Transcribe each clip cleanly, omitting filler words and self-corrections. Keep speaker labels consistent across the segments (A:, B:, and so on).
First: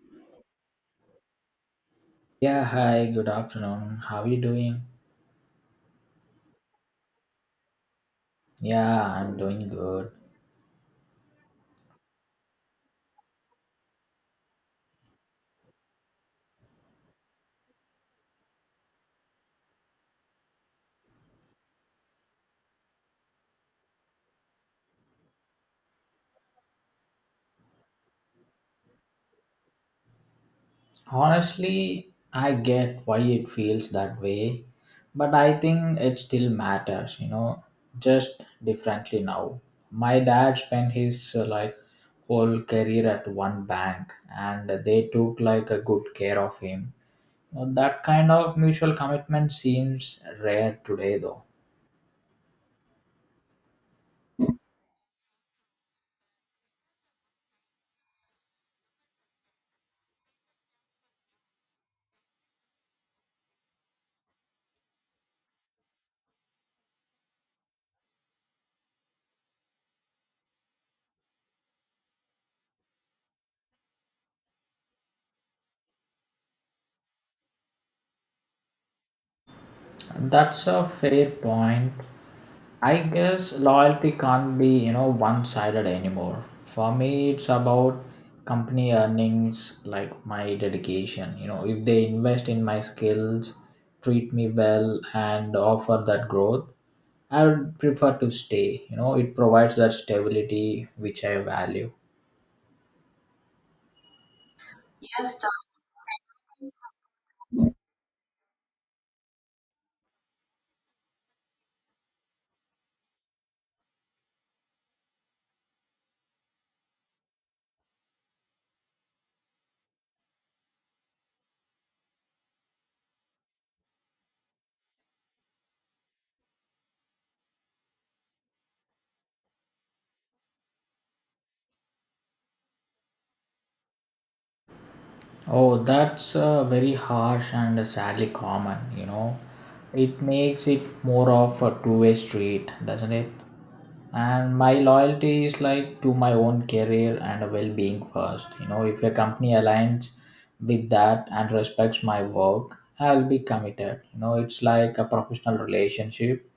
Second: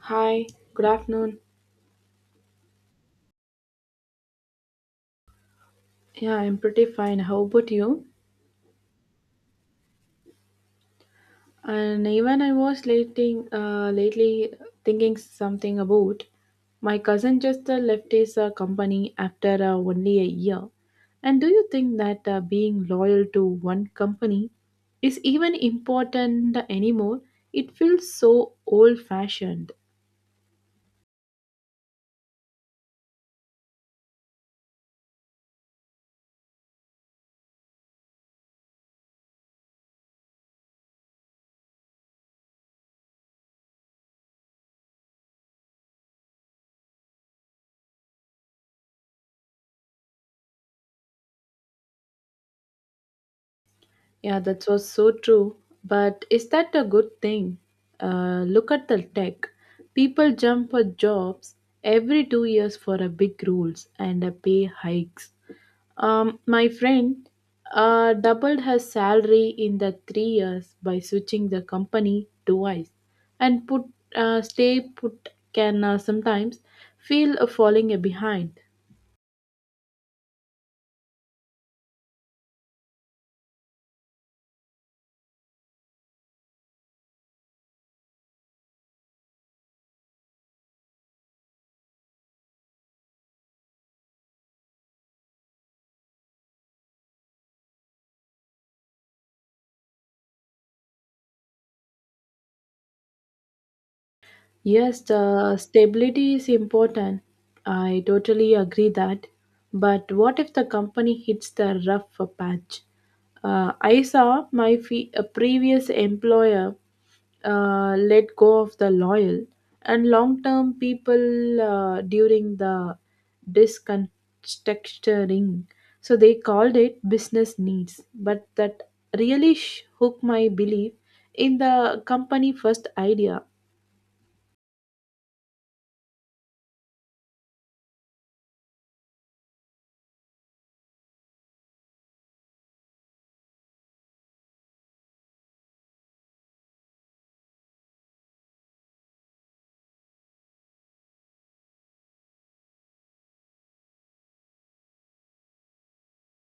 A: Hi, good afternoon.
B: Yeah, hi, good afternoon. How are you doing?
A: Yeah, I'm pretty fine. How about you?
B: Yeah, I'm doing good.
A: And even I was lately thinking something about my cousin just left his company after only a year. And do you think that being loyal to one company is even important anymore? It feels so old fashioned.
B: Honestly, I get why it feels that way, but I think it still matters, just differently now. My dad spent his like whole career at one bank and they took like a good care of him. Now, that kind of mutual commitment seems rare today though.
A: Yeah, that was so true. But is that a good thing? Look at the tech. People jump for jobs every 2 years for a big rules and a pay hikes. My friend doubled her salary in the 3 years by switching the company twice, and put stay put can sometimes feel a falling behind.
B: That's a fair point. I guess loyalty can't be, one-sided anymore. For me, it's about company earnings, like my dedication. If they invest in my skills, treat me well, and offer that growth, I would prefer to stay. It provides that stability which I value.
A: Yes, the stability is important. I totally agree that. But what if the company hits the rough patch? I saw a previous employer let go of the loyal and long-term people during the disconstructuring. So they called it business needs, but that really hooked my belief in the company first idea.
B: Oh, that's very harsh and sadly common. It makes it more of a two-way street, doesn't it? And my loyalty is like to my own career and well-being first. If a company aligns with that and respects my work, I'll be committed. It's like a professional relationship,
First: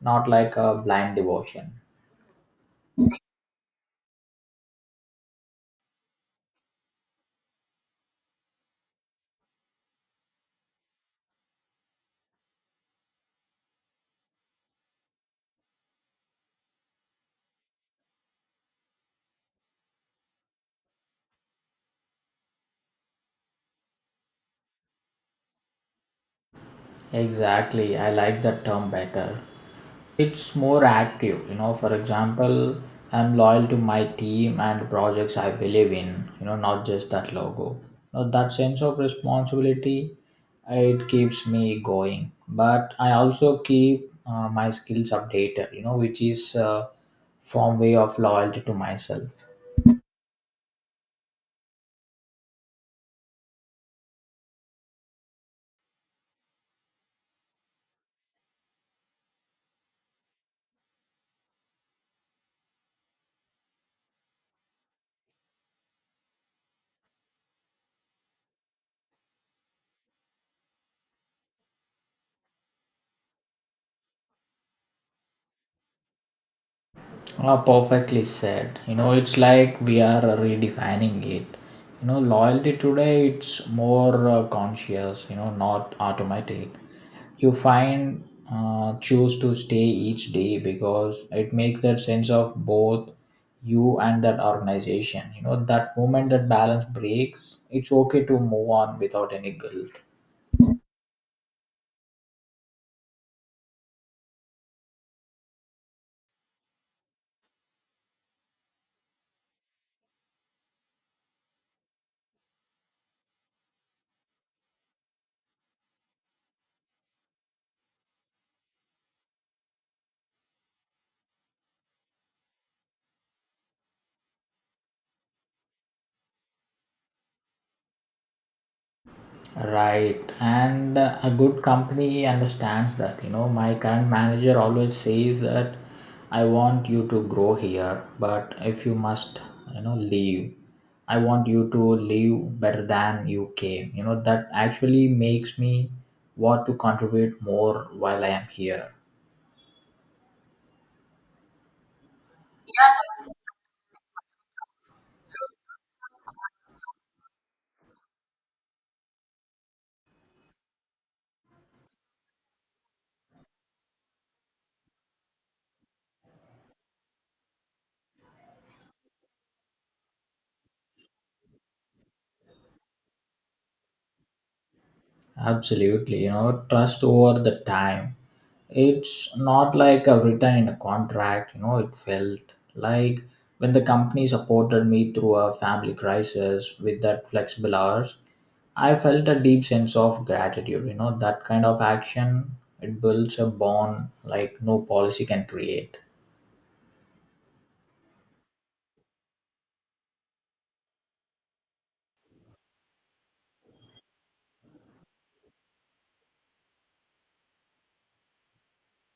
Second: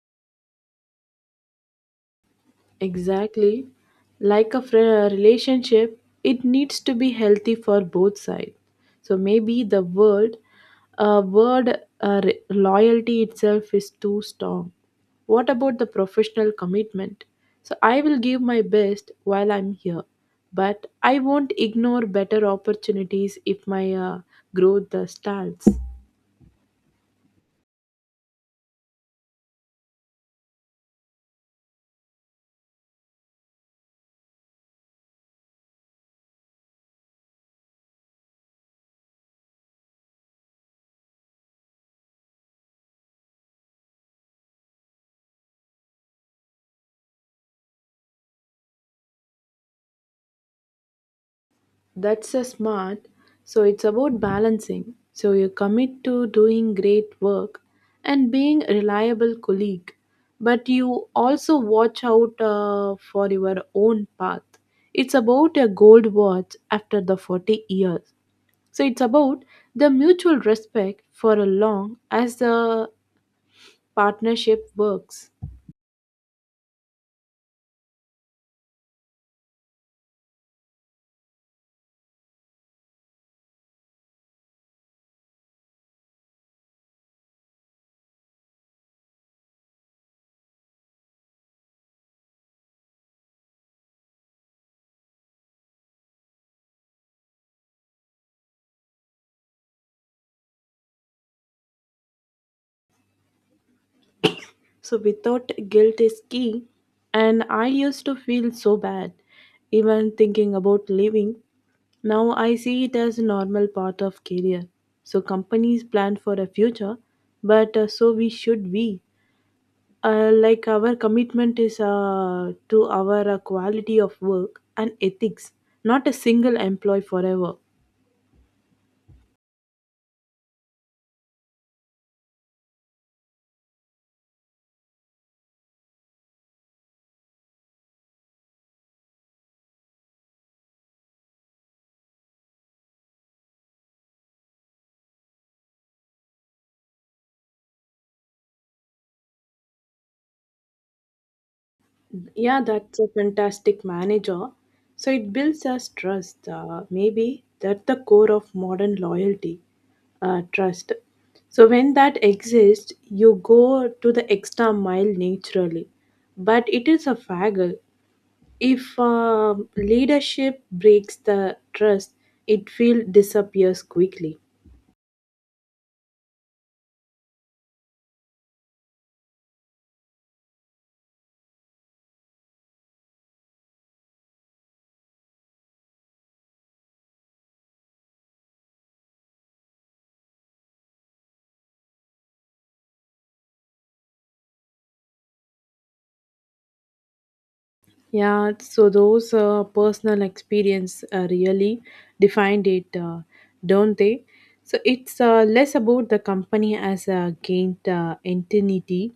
B: not like a blind devotion.
A: Exactly. Like a relationship, it needs to be healthy for both sides. So maybe the loyalty itself is too strong. What about the professional commitment? So I will give my best while I'm here, but I won't ignore better opportunities if my growth stalls.
B: Exactly, I like that term better. It's more active, for example, I'm loyal to my team and projects I believe in, not just that logo. Now that sense of responsibility, it keeps me going, but I also keep my skills updated, which is form way of loyalty to myself.
A: That's a smart. So it's about balancing. So you commit to doing great work and being a reliable colleague, but you also watch out for your own path. It's about a gold watch after the 40 years. So it's about the mutual respect for a long as the partnership works.
B: Ah, perfectly said. It's like we are redefining it. Loyalty today it's more conscious. Not automatic. You find choose to stay each day because it makes that sense of both you and that organization. You know that moment that balance breaks, it's okay to move on without any guilt.
A: So without guilt is key. And I used to feel so bad, even thinking about leaving. Now I see it as a normal part of career. So companies plan for a future, but so we should we. Like our commitment is to our quality of work and ethics, not a single employee forever.
B: Right, and a good company understands that. My current manager always says that I want you to grow here, but if you must, leave, I want you to leave better than you came. That actually makes me want to contribute more while I am here.
A: Yeah, that's a fantastic manager. So it builds us trust. Maybe that's the core of modern loyalty, trust. So when that exists, you go to the extra mile naturally. But it is a faggle. If leadership breaks the trust, it will disappears quickly.
B: Absolutely, trust over the time. It's not like I've written in a contract, it felt like when the company supported me through a family crisis with that flexible hours, I felt a deep sense of gratitude. That kind of action, it builds a bond like no policy can create.
A: Yeah, so those personal experience really defined it, don't they? So it's less about the company as a gained entity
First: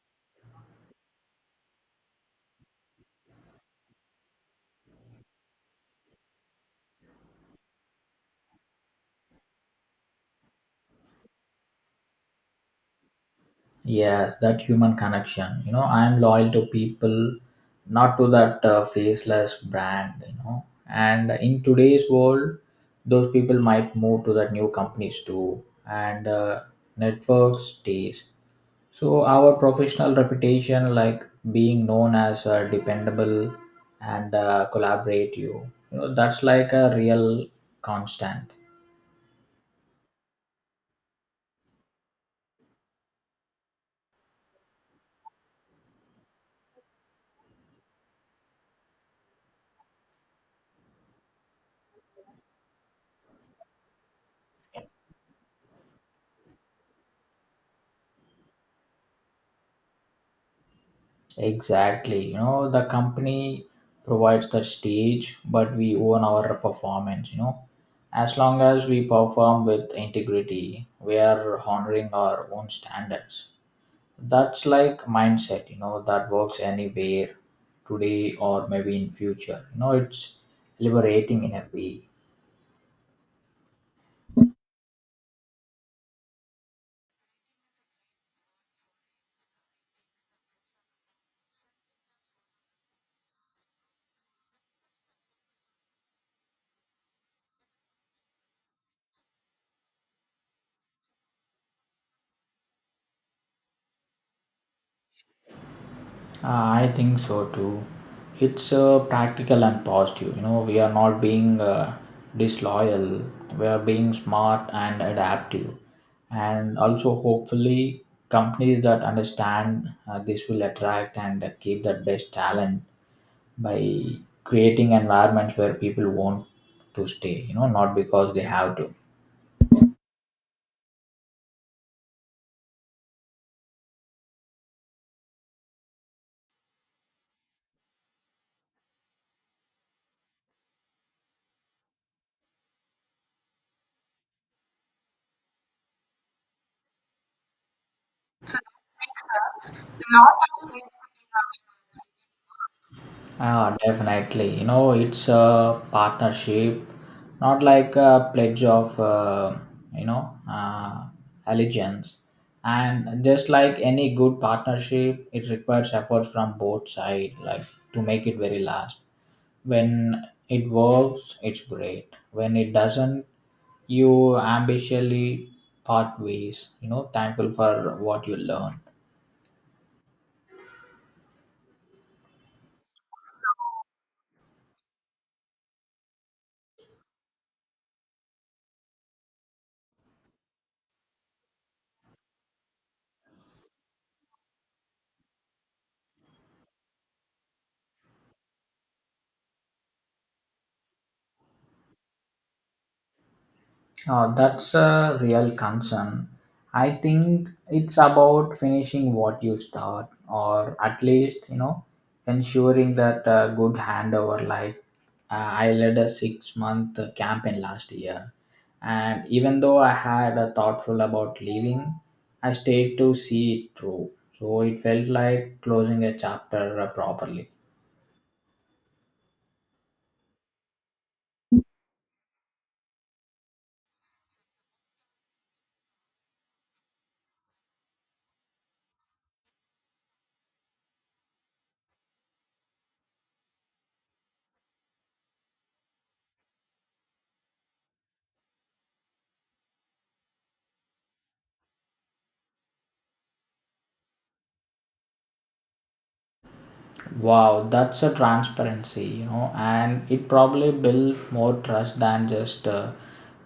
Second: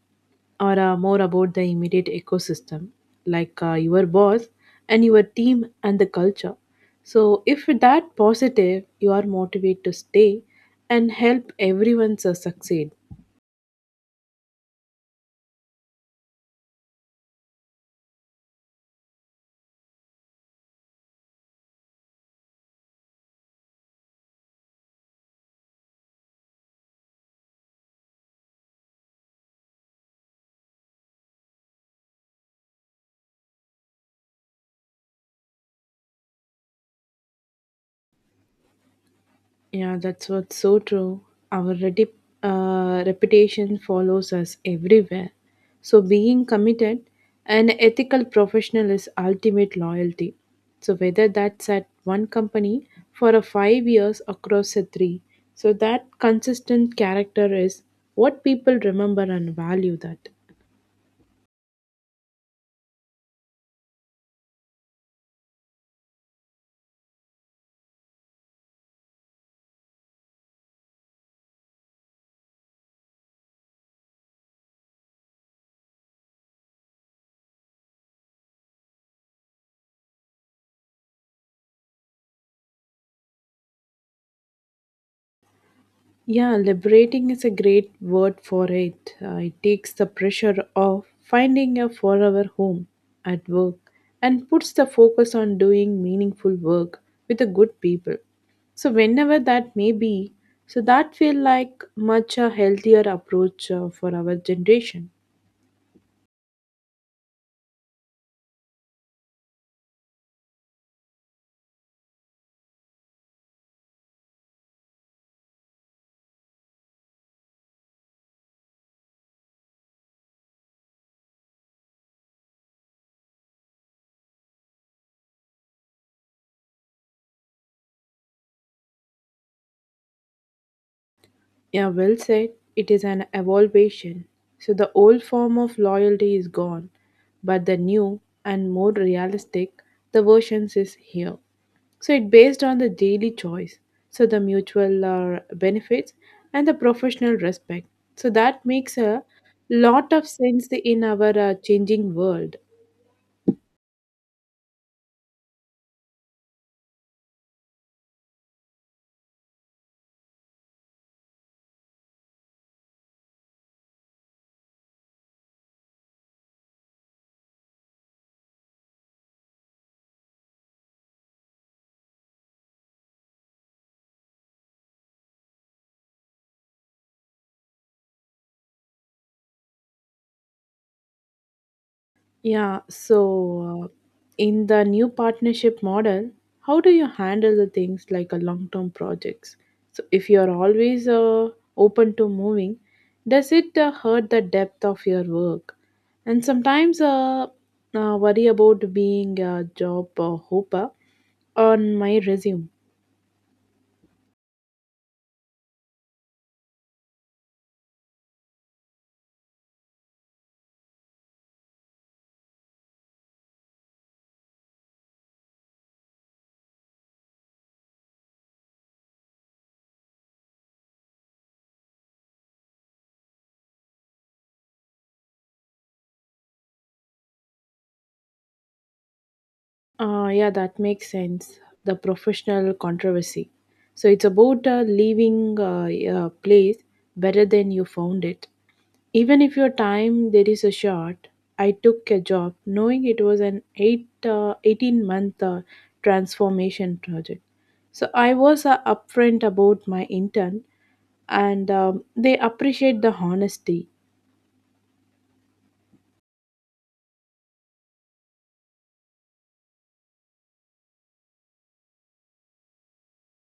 A: or more about the immediate ecosystem, like your boss and your team and the culture. So if that positive, you are motivated to stay and help everyone succeed.
B: Yes, that human connection. I am loyal to people, not to that faceless brand. And in today's world, those people might move to that new companies too, and networks stays. So our professional reputation, like being known as dependable and collaborative, that's like a real constant.
A: Yeah, that's what's so true. Our reputation follows us everywhere. So, being committed, an ethical professional is ultimate loyalty. So, whether that's at one company for a 5 years across a three, so that consistent character is what people remember and value that.
B: Exactly. The company provides the stage, but we own our performance. As long as we perform with integrity, we are honoring our own standards. That's like mindset, that works anywhere today or maybe in future. It's liberating in a way.
A: Yeah, liberating is a great word for it. It takes the pressure off finding a forever home at work and puts the focus on doing meaningful work with the good people. So whenever that may be, so that feel like much a healthier approach for our generation.
B: I think so too. It's practical and positive. We are not being disloyal. We are being smart and adaptive, and also hopefully companies that understand this will attract and keep that best talent by creating environments where people want to stay. Not because they have to.
A: Yeah, well said. It is an evolution. So the old form of loyalty is gone, but the new and more realistic the versions is here. So it based on the daily choice. So the mutual benefits and the professional respect. So that makes a lot of sense in our changing world.
B: Ah, definitely. It's a partnership, not like a pledge of, you know, uh, allegiance. And just like any good partnership, it requires effort from both sides, like to make it very last. When it works, it's great. When it doesn't, you ambitiously part ways. Thankful for what you learn.
A: Yeah, so in the new partnership model, how do you handle the things like a long-term projects? So if you're always open to moving, does it hurt the depth of your work? And sometimes worry about being a job hopper on my resume.
B: That's a real concern. I think it's about finishing what you start, or at least, ensuring that a good handover. Like, I led a 6-month campaign last year, and even though I had a thoughtful about leaving, I stayed to see it through. So it felt like closing a chapter properly.
A: Yeah, that makes sense. The professional controversy. So it's about leaving a place better than you found it. Even if your time there is a short, I took a job knowing it was an 18 month transformation project. So I was upfront about my intern and they appreciate the honesty.
B: Wow, that's a transparency, and it probably built more trust than just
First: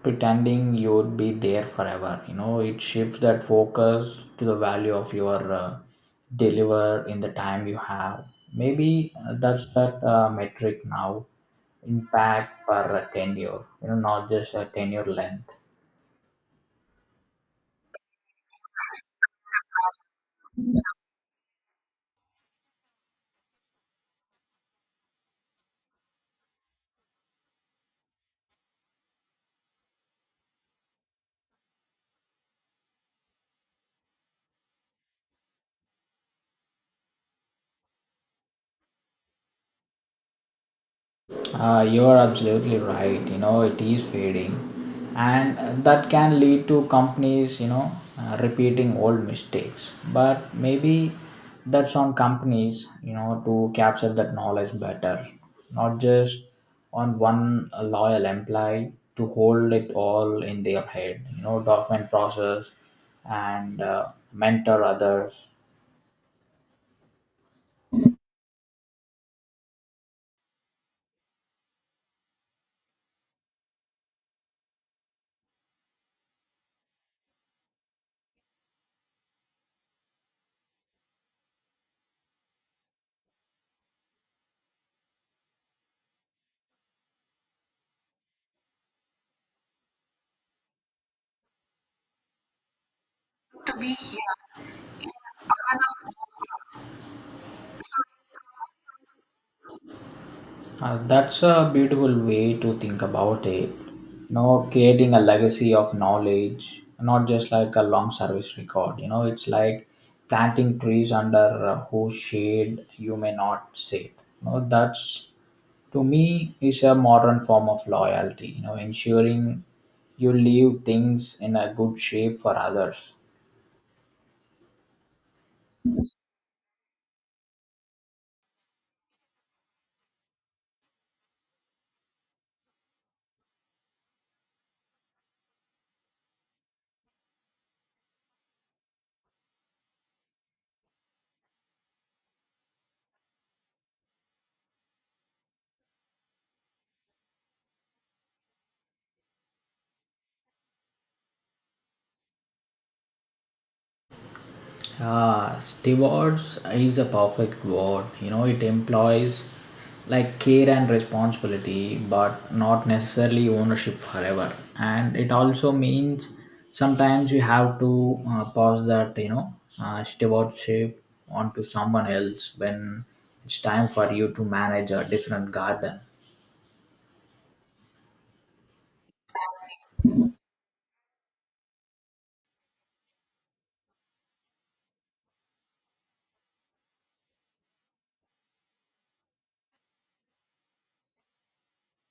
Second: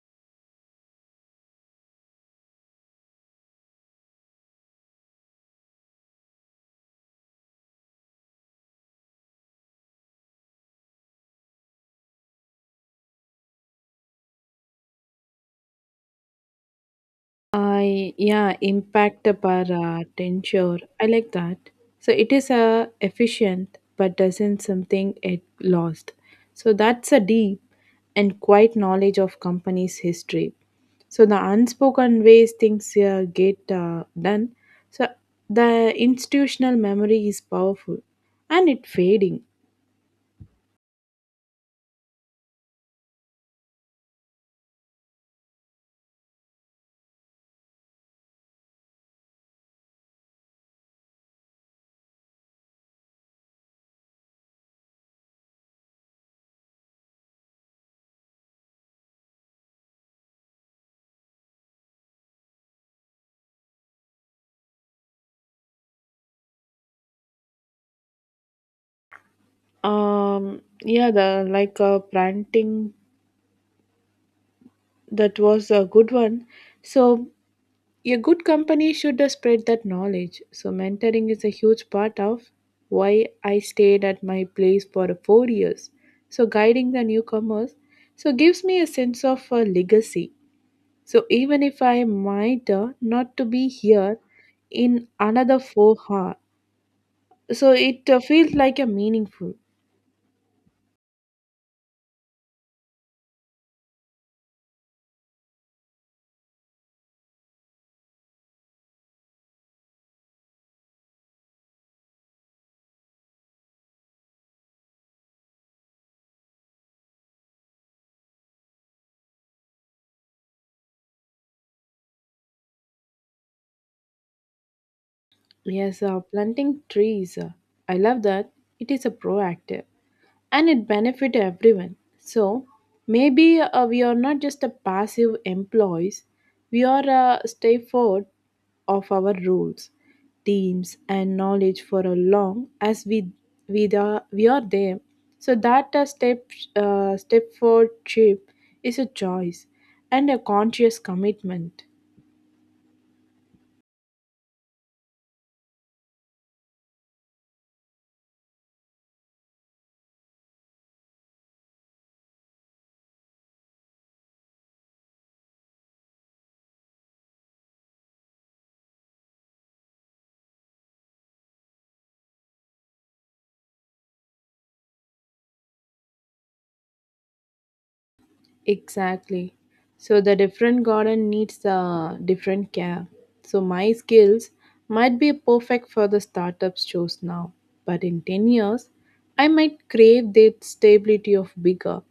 B: pretending you'd be there forever. It shifts that focus to the value of your deliver in the time you have. Maybe that's that metric now, impact per tenure, not just a tenure length.
A: I yeah, impact per tensure. I like that. So it is efficient, but doesn't something it lost. So that's a deep and quite knowledge of company's history. So the unspoken ways things get done. So the institutional memory is powerful, and it fading.
B: You're absolutely right. It is fading, and that can lead to companies, repeating old mistakes. But maybe that's on companies, to capture that knowledge better, not just on one loyal employee to hold it all in their head. Document process and mentor others.
A: Yeah, the like planting that was a good one. So a good company should spread that knowledge. So, mentoring is a huge part of why I stayed at my place for 4 years. So, guiding the newcomers so gives me a sense of a legacy. So, even if I might not to be here in another 4 hours, so it feels like a meaningful.
B: That's a beautiful way to think about it. Creating a legacy of knowledge, not just like a long service record. It's like planting trees under whose shade you may not sit. That's to me is a modern form of loyalty. Ensuring you leave things in a good shape for others.
A: Yes, planting trees. I love that. It is a proactive. And it benefit everyone, so maybe we are not just a passive employees, we are a stay forward of our rules, teams and knowledge for a long as we are there. So that a step, step forward trip is a choice and a conscious commitment.
B: Yeah, stewards is a perfect word. It employs like care and responsibility, but not necessarily ownership forever. And it also means sometimes you have to pass that, stewardship onto someone else when it's time for you to manage a different garden.
A: Exactly. So the different garden needs a different care. So my skills might be perfect for the startups chose now, but in 10 years, I might crave the stability of bigger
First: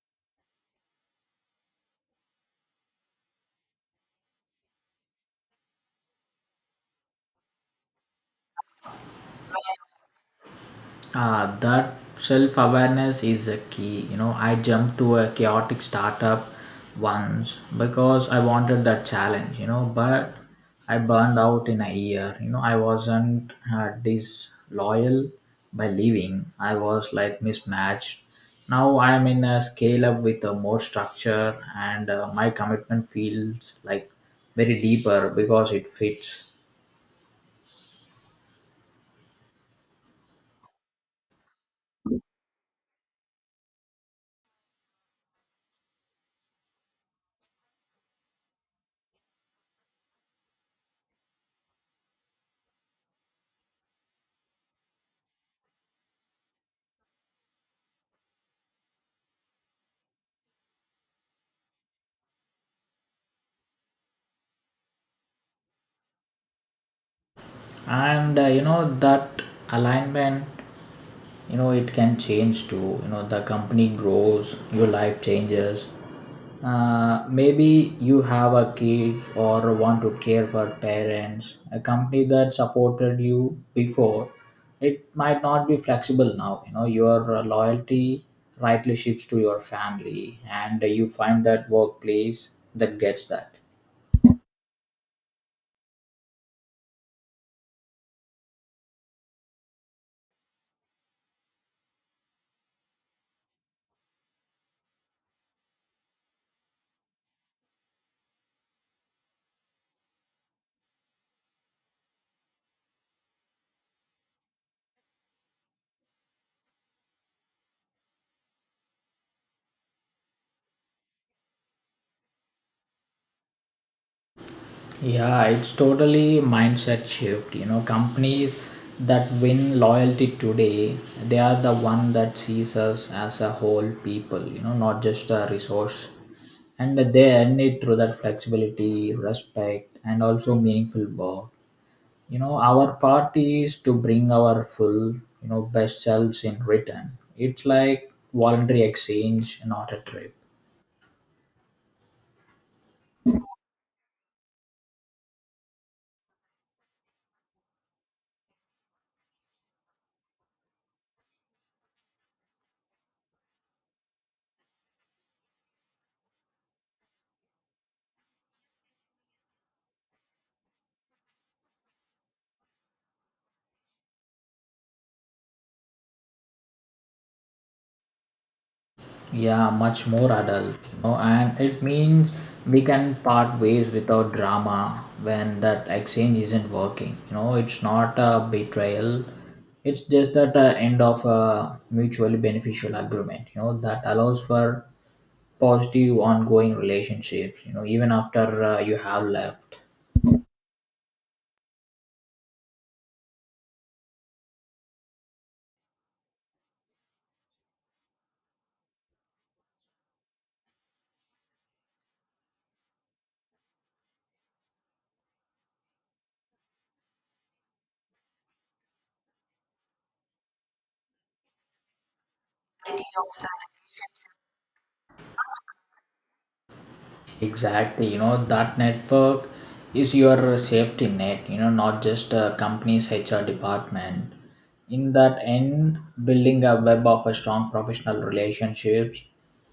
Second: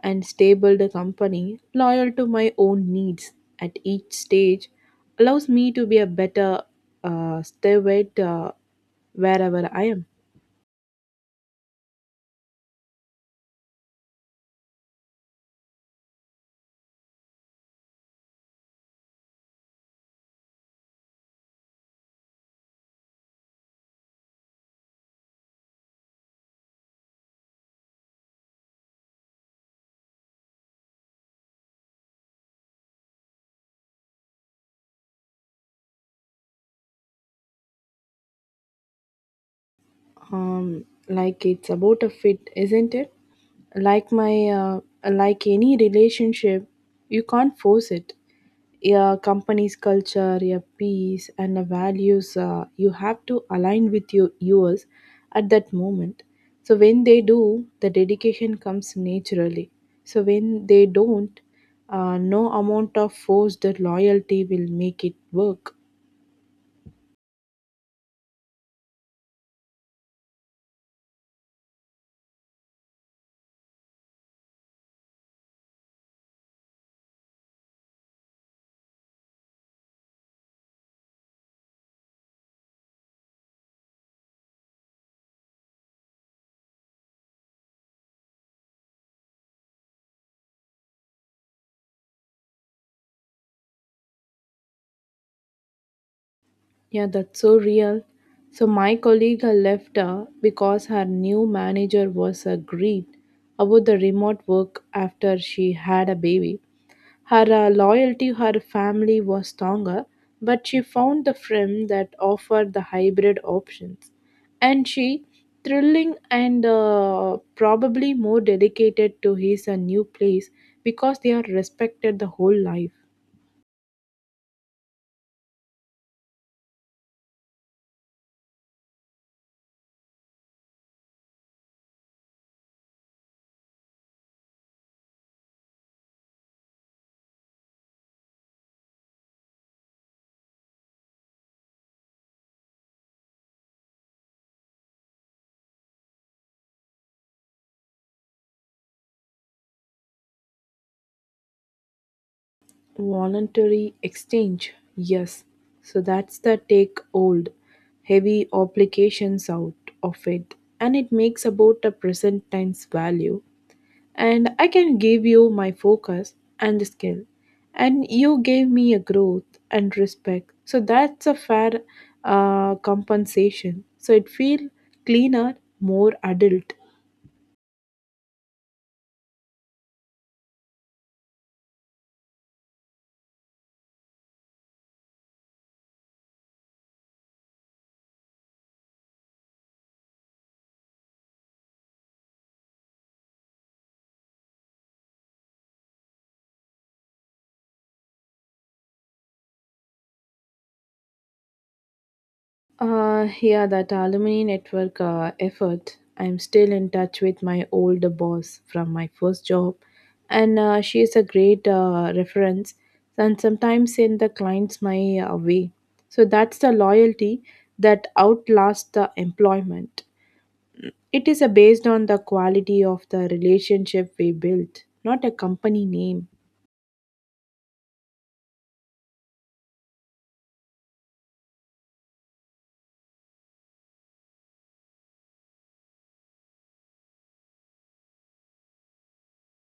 A: and stable the company loyal to my own needs at each stage allows me to be a better steward wherever I am.
B: Ah, that self awareness is a key. I jumped to a chaotic startup once because I wanted that challenge, but I burned out in a year. I wasn't disloyal by leaving, I was like mismatched. Now I am in a scale up with a more structure, and my commitment feels like very deeper because it fits.
A: Like it's about a fit, isn't it? Like my like any relationship, you can't force it. Your company's culture, your peace, and the values you have to align with your yours at that moment. So when they do, the dedication comes naturally. So when they don't, no amount of forced loyalty will make it work.
B: And that alignment, it can change too. The company grows, your life changes, maybe you have a kid or want to care for parents. A company that supported you before it might not be flexible now. Your loyalty rightly shifts to your family and you find that workplace that gets that.
A: Yeah, that's so real. So my colleague had left her because her new manager was agreed about the remote work after she had a baby. Her loyalty to her family was stronger, but she found the firm that offered the hybrid options. And she, thrilling and probably more dedicated to his new place because they are respected the whole life.
B: Yeah, it's totally mindset shift. Companies that win loyalty today, they are the one that sees us as a whole people, not just a resource. And they earn it through that flexibility, respect, and also meaningful work. Our part is to bring our full, best selves in return. It's like voluntary exchange, not a trip.
A: Voluntary exchange, yes. So that's the take old, heavy obligations out of it, and it makes about the present time's value. And I can give you my focus and skill, and you gave me a growth and respect. So that's a fair compensation. So it feel cleaner, more adult.
B: Yeah, much more adult, and it means we can part ways without drama when that exchange isn't working. It's not a betrayal. It's just that end of a mutually beneficial agreement. That allows for positive ongoing relationships. Even after you have left.
A: Yeah, that alumni network effort. I'm still in touch with my old boss from my first job, and she is a great reference and sometimes send the clients my way. So that's the loyalty that outlasts the employment. It is based on the quality of the relationship we built, not a company name.
B: Exactly, that network is your safety net, not just a company's HR department. In that end, building a web of a strong professional relationships,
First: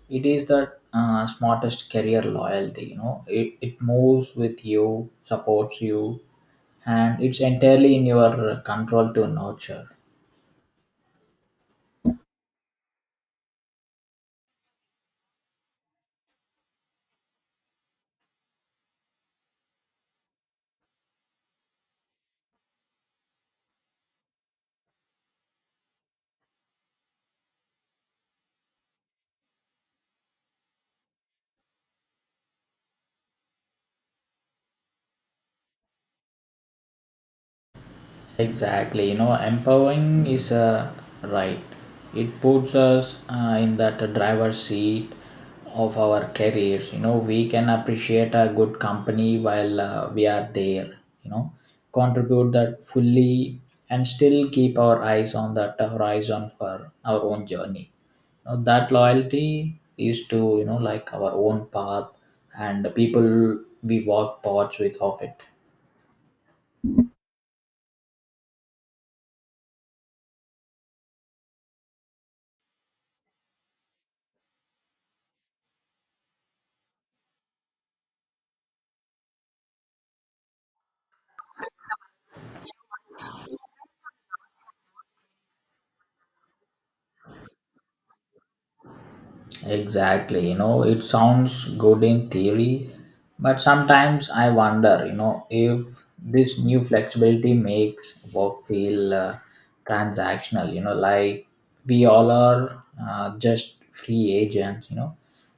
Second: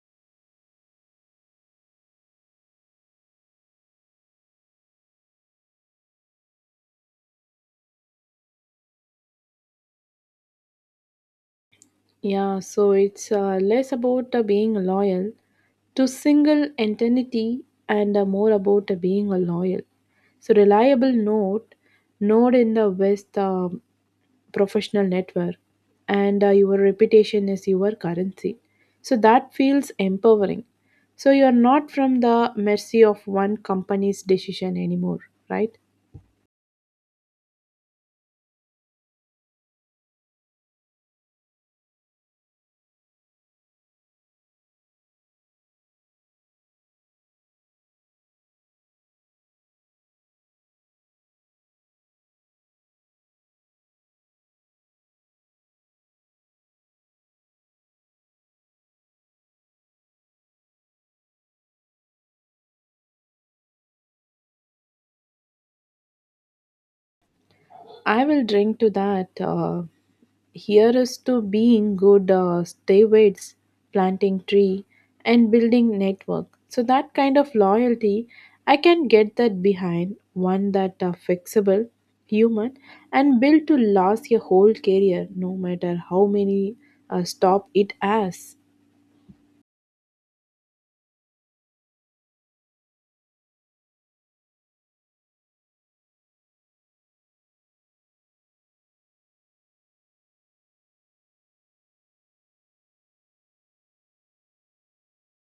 B: it is the smartest career loyalty, it moves with you, supports you, and it's entirely in your control to nurture.
A: Yeah, so it's less about being loyal to single entity and more about being a loyal. So reliable node, in the West professional network, and your reputation is your currency. So that feels empowering. So you are not from the mercy of one company's decision anymore, right?
B: Exactly, empowering is a right. It puts us in that driver's seat of our careers. We can appreciate a good company while we are there. You know, contribute that fully and still keep our eyes on that horizon for our own journey. Now, that loyalty is to like our own path and the people we walk paths with of it.
A: I will drink to that. Here's to being good stewards, planting tree, and building network. So that kind of loyalty, I can get that behind one that are flexible, human, and built to last your whole career, no matter how many stop it as.
B: Exactly. It sounds good in theory, but sometimes I wonder, if this new flexibility makes work feel transactional, like we all are just free agents,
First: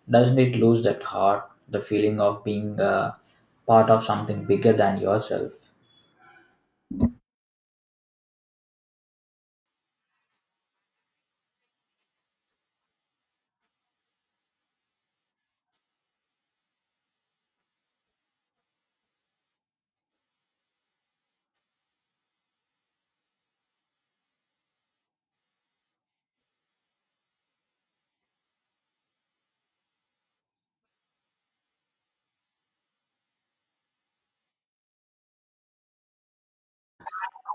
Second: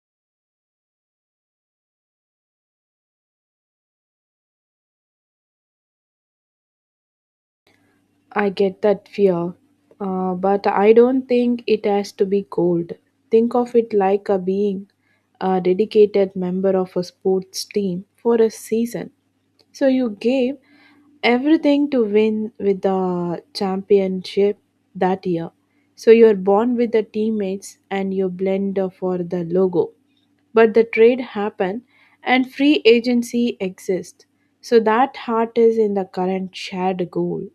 B: doesn't it lose that heart, the feeling of being part of something bigger than yourself?
A: I get that fear, but I don't think it has to be cold. Think of it like a being a dedicated member of a sports team for a season. So you gave everything to win with the championship that year. So you're born with the teammates and you blend for the logo. But the trade happened and free agency exists. So that heart is in the current shared goal.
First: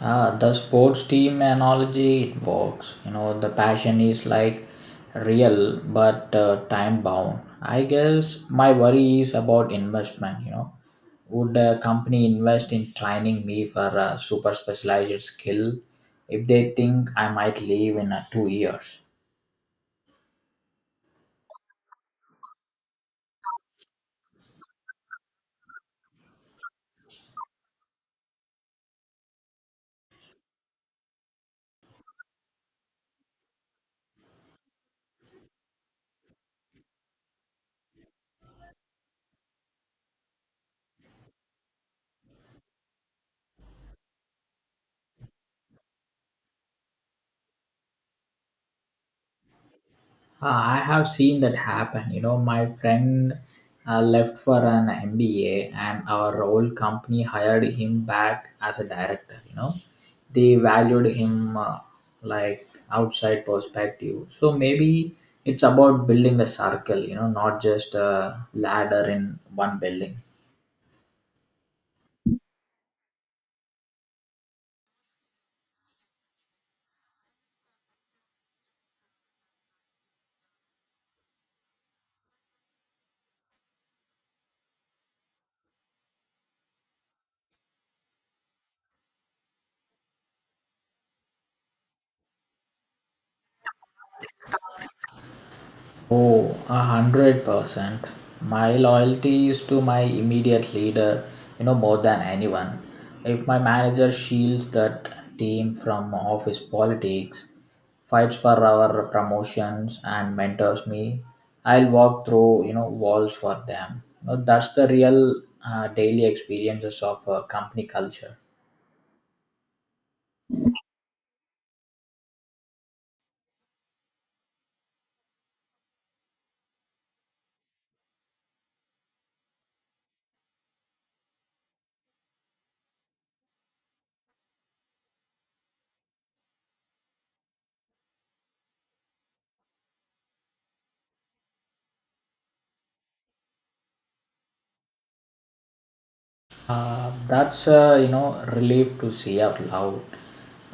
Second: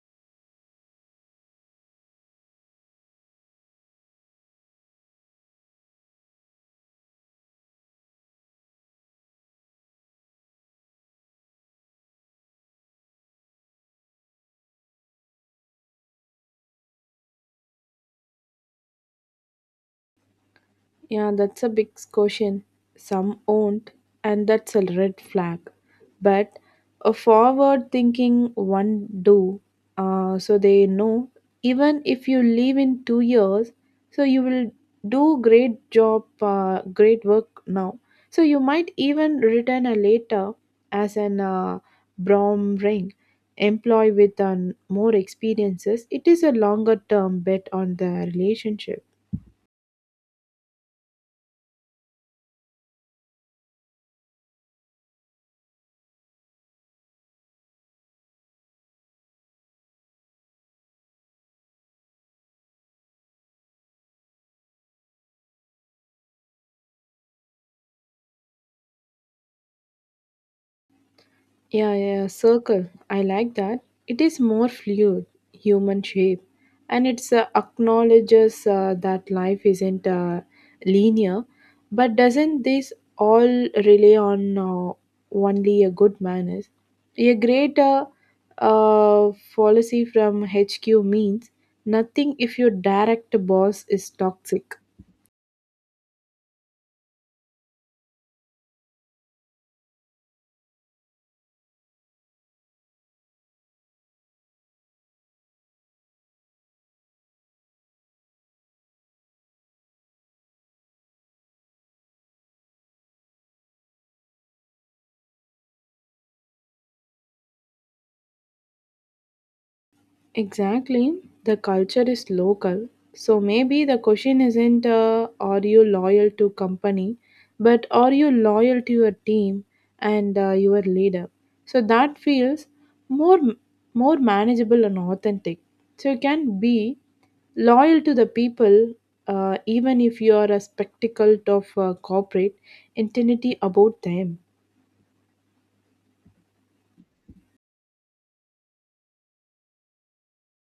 B: Ah, the sports team analogy it works. The passion is like real but time bound. I guess my worry is about investment. Would a company invest in training me for a super specialized skill if they think I might leave in 2 years?
A: Yeah, that's a big question. Some won't, and that's a red flag. But a forward thinking one do, so they know even if you leave in 2 years, so you will do great job, great work now. So you might even return a later as an Brom ring employee with more experiences. It is a longer term bet on the relationship.
B: I have seen that happen. My friend left for an MBA, and our old company hired him back as a director. They valued him like outside perspective. So maybe it's about building the circle. Not just a ladder in one building.
A: Yeah, yeah, circle. I like that. It is more fluid, human shape, and it's acknowledges that life isn't linear. But doesn't this all rely on only a good manners? A great policy from HQ means nothing if your direct boss is toxic.
B: Oh, 100%. My loyalty is to my immediate leader, more than anyone. If my manager shields that team from office politics, fights for our promotions, and mentors me, I'll walk through, walls for them. That's the real daily experiences of company culture.
A: Exactly. The culture is local. So maybe the question isn't are you loyal to company, but are you loyal to your team and your leader? So that feels more more manageable and authentic. So you can be loyal to the people even if you are a spectacle of corporate intensity about them.
B: That's relief to say out loud.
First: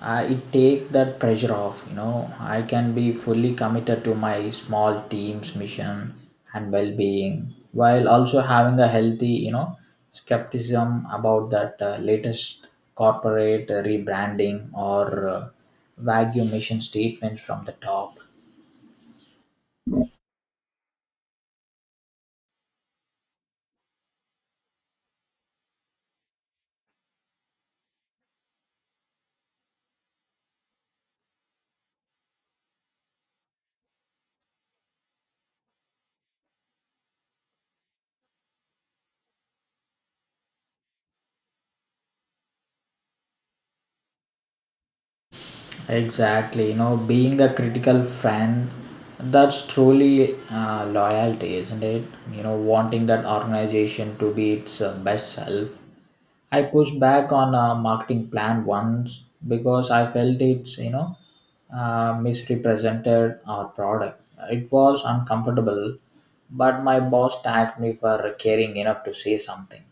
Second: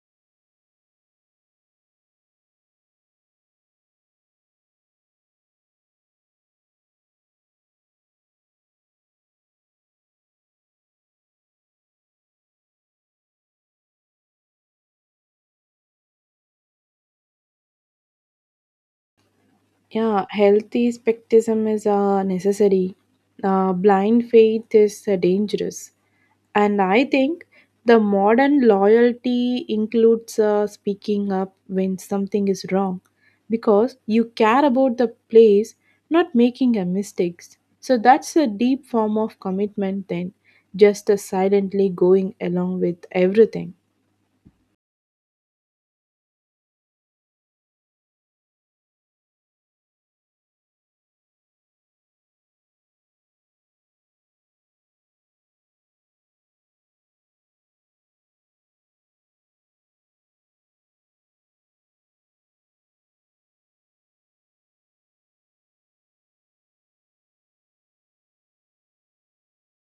B: It take that pressure off. I can be fully committed to my small team's mission and well-being while also having a healthy skepticism about that latest corporate rebranding or vague mission statements from the top.
A: Yeah, healthy skepticism is necessary. Blind faith is dangerous. And I think the modern loyalty includes speaking up when something is wrong because you care about the place, not making a mistakes. So that's a deep form of commitment then, just silently going along with everything.
B: Exactly, being a critical friend, that's truly loyalty, isn't it? Wanting that organization to be its best self. I pushed back on a marketing plan once because I felt it's, misrepresented our product. It was uncomfortable, but my boss tagged me for caring enough to say something.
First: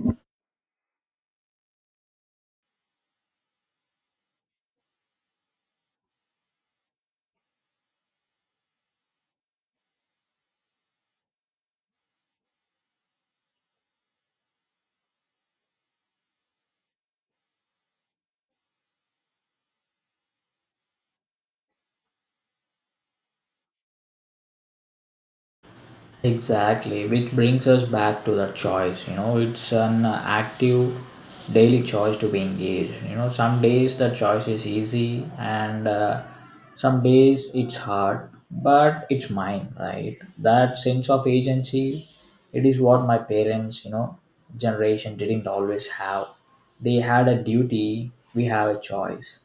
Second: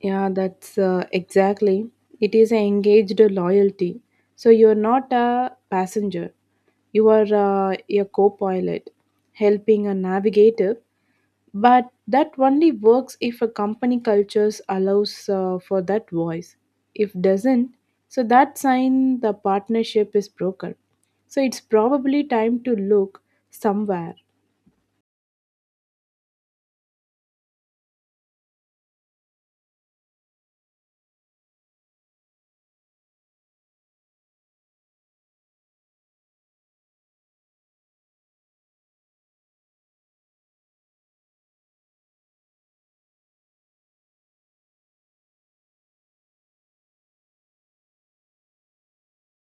A: Yeah, that's exactly. It is an engaged loyalty. So you're not a passenger. You are a co-pilot, helping a navigator. But that only works if a company cultures allows for that voice. If doesn't, so that sign the partnership is broken. So it's probably time to look somewhere.
B: Exactly, which brings us back to the choice. It's an active daily choice to be engaged. Some days the choice is easy, and some days it's hard, but it's mine, right? That sense of agency, it is what my parents, generation didn't always have. They had a duty, we have a choice.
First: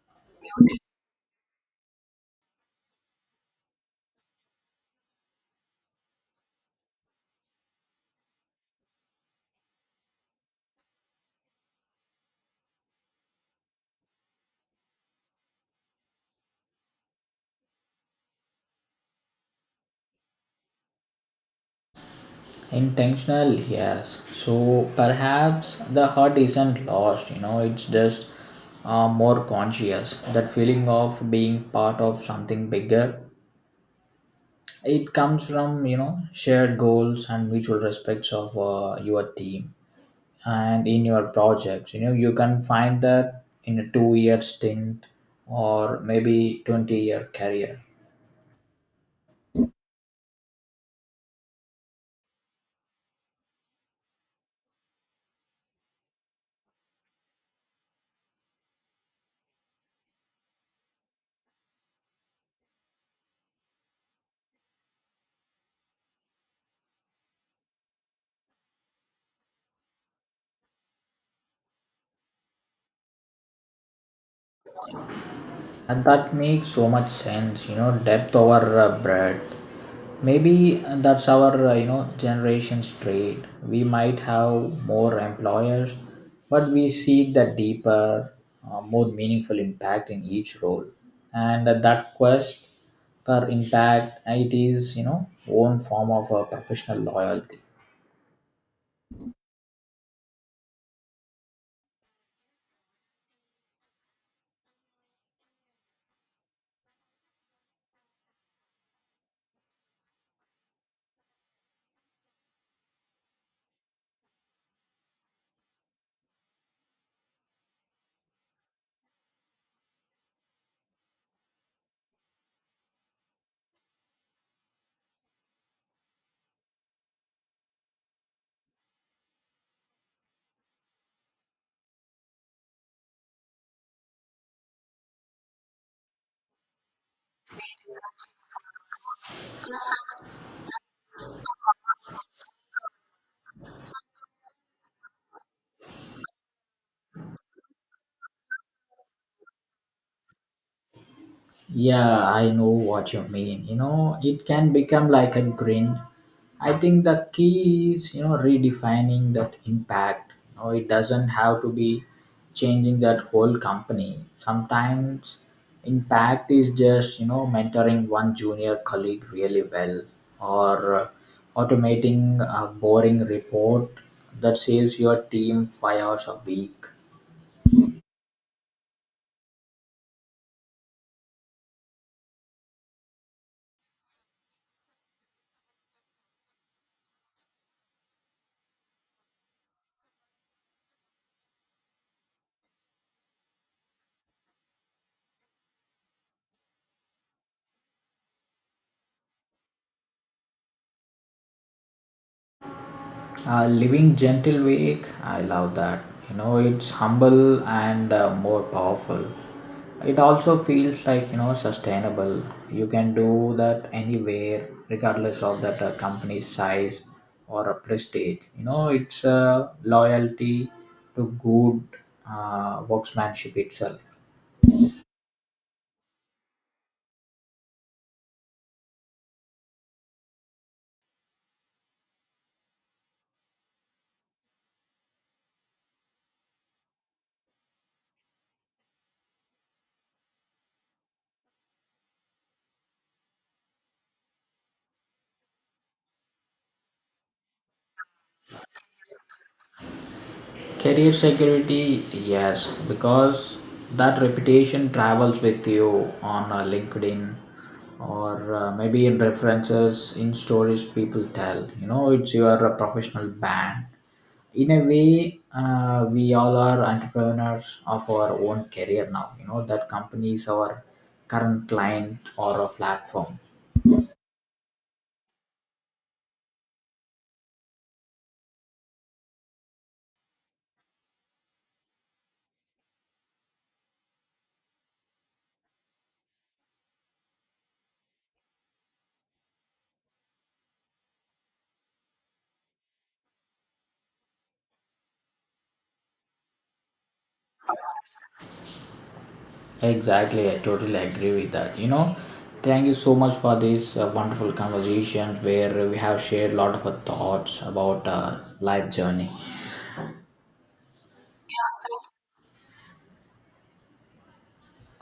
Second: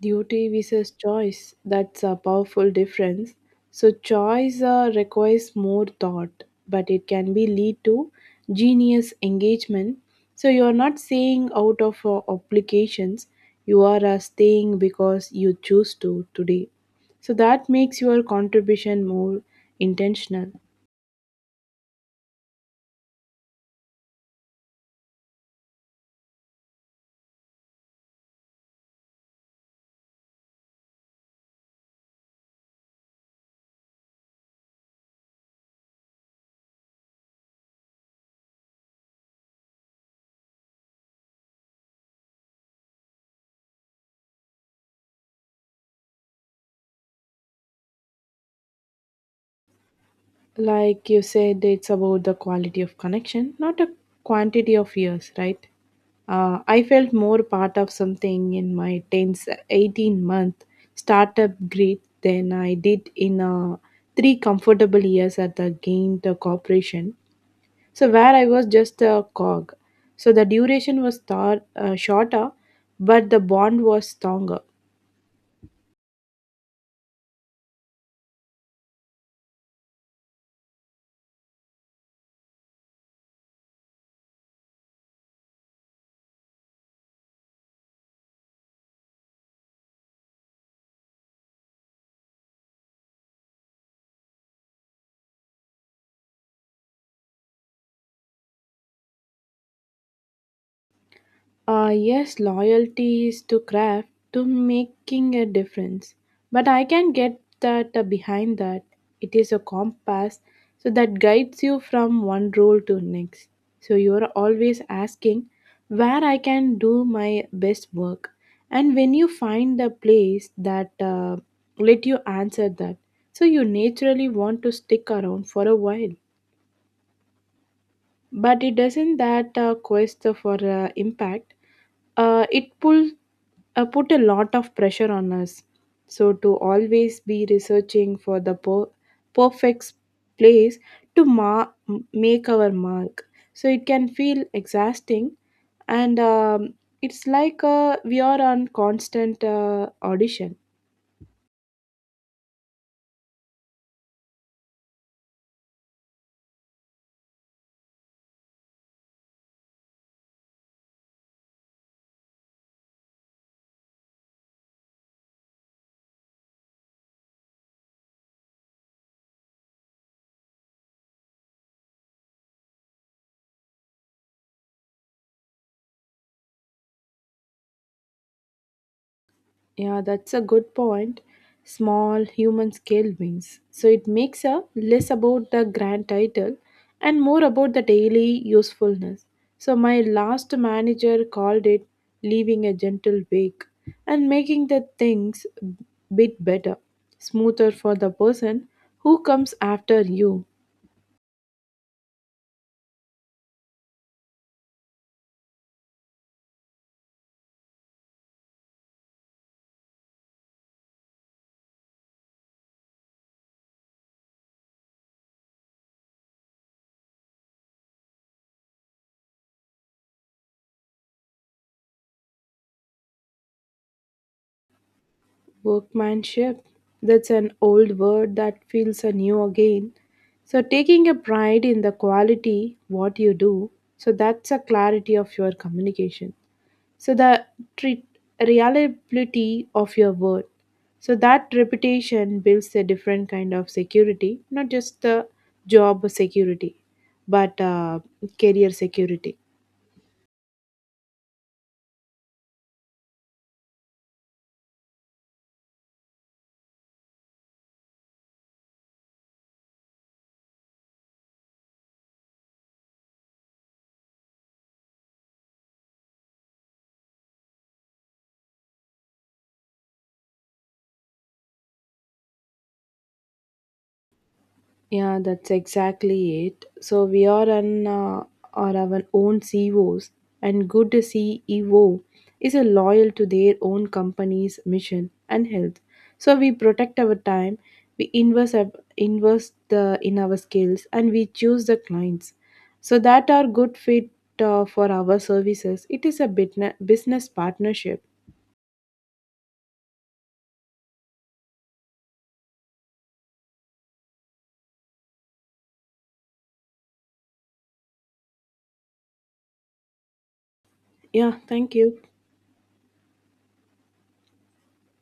A: Duty versus choice, that's a powerful difference. So choice requires more thought, but it can be lead to genius engagement. So you are not saying out of obligations, you are staying because you choose to today, so that makes your contribution more intentional.
B: Intentional, yes. So perhaps the hurt isn't lost, it's just more conscious. That feeling of being part of something bigger, it comes from, shared goals and mutual respects of your team and in your projects. You can find that in a 2-year stint or maybe 20-year career.
A: Like you said, it's about the quality of connection, not a quantity of years, right? I felt more part of something in my 10th, 18-month startup grit than I did in three comfortable years at the gained corporation. So, where I was just a cog. So, the duration was thought, shorter, but the bond was stronger.
B: And that makes so much sense, depth over breadth. Maybe that's our generation's trait. We might have more employers, but we seek the deeper, more meaningful impact in each role, and that quest for impact, it is one form of a professional loyalty.
A: Yes, loyalty is to craft, to making a difference. But I can get that behind that. It is a compass, so that guides you from one role to next. So you are always asking where I can do my best work. And when you find a place that let you answer that, so you naturally want to stick around for a while. But it doesn't that quest for impact it pulls put a lot of pressure on us. So, to always be researching for the perfect place to make our mark. So, it can feel exhausting, and it's like we are on constant audition.
B: Yeah, I know what you mean. It can become like a grin. I think the key is, redefining that impact. It doesn't have to be changing that whole company. Sometimes impact is just, mentoring one junior colleague really well or automating a boring report that saves your team 5 hours a week.
A: Yeah, that's a good point. Small human scale wins. So it makes a less about the grand title and more about the daily usefulness. So my last manager called it leaving a gentle wake and making the things bit better, smoother for the person who comes after you.
B: Living gentle week, I love that. It's humble and more powerful. It also feels like sustainable. You can do that anywhere, regardless of that company's size or a prestige. It's loyalty to good worksmanship itself.
A: Workmanship. That's an old word that feels anew again. So, taking a pride in the quality what you do, so that's a clarity of your communication. So, the treat, reliability of your word. So, that reputation builds a different kind of security, not just the job security, but career security.
B: Career security, yes, because that reputation travels with you on LinkedIn or maybe in references, in stories people tell. It's your professional band. In a way, we all are entrepreneurs of our own career now. That company is our current client or a platform.
A: Yeah, that's exactly it. So we are an are our own CEOs, and good CEO is a loyal to their own company's mission and health. So we protect our time, we invest the in our skills, and we choose the clients so that are good fit for our services. It is a business partnership.
B: Exactly, I totally agree with that. Thank you so much for this wonderful conversation where we have shared a lot of our thoughts about life journey.
A: Yeah, thank you.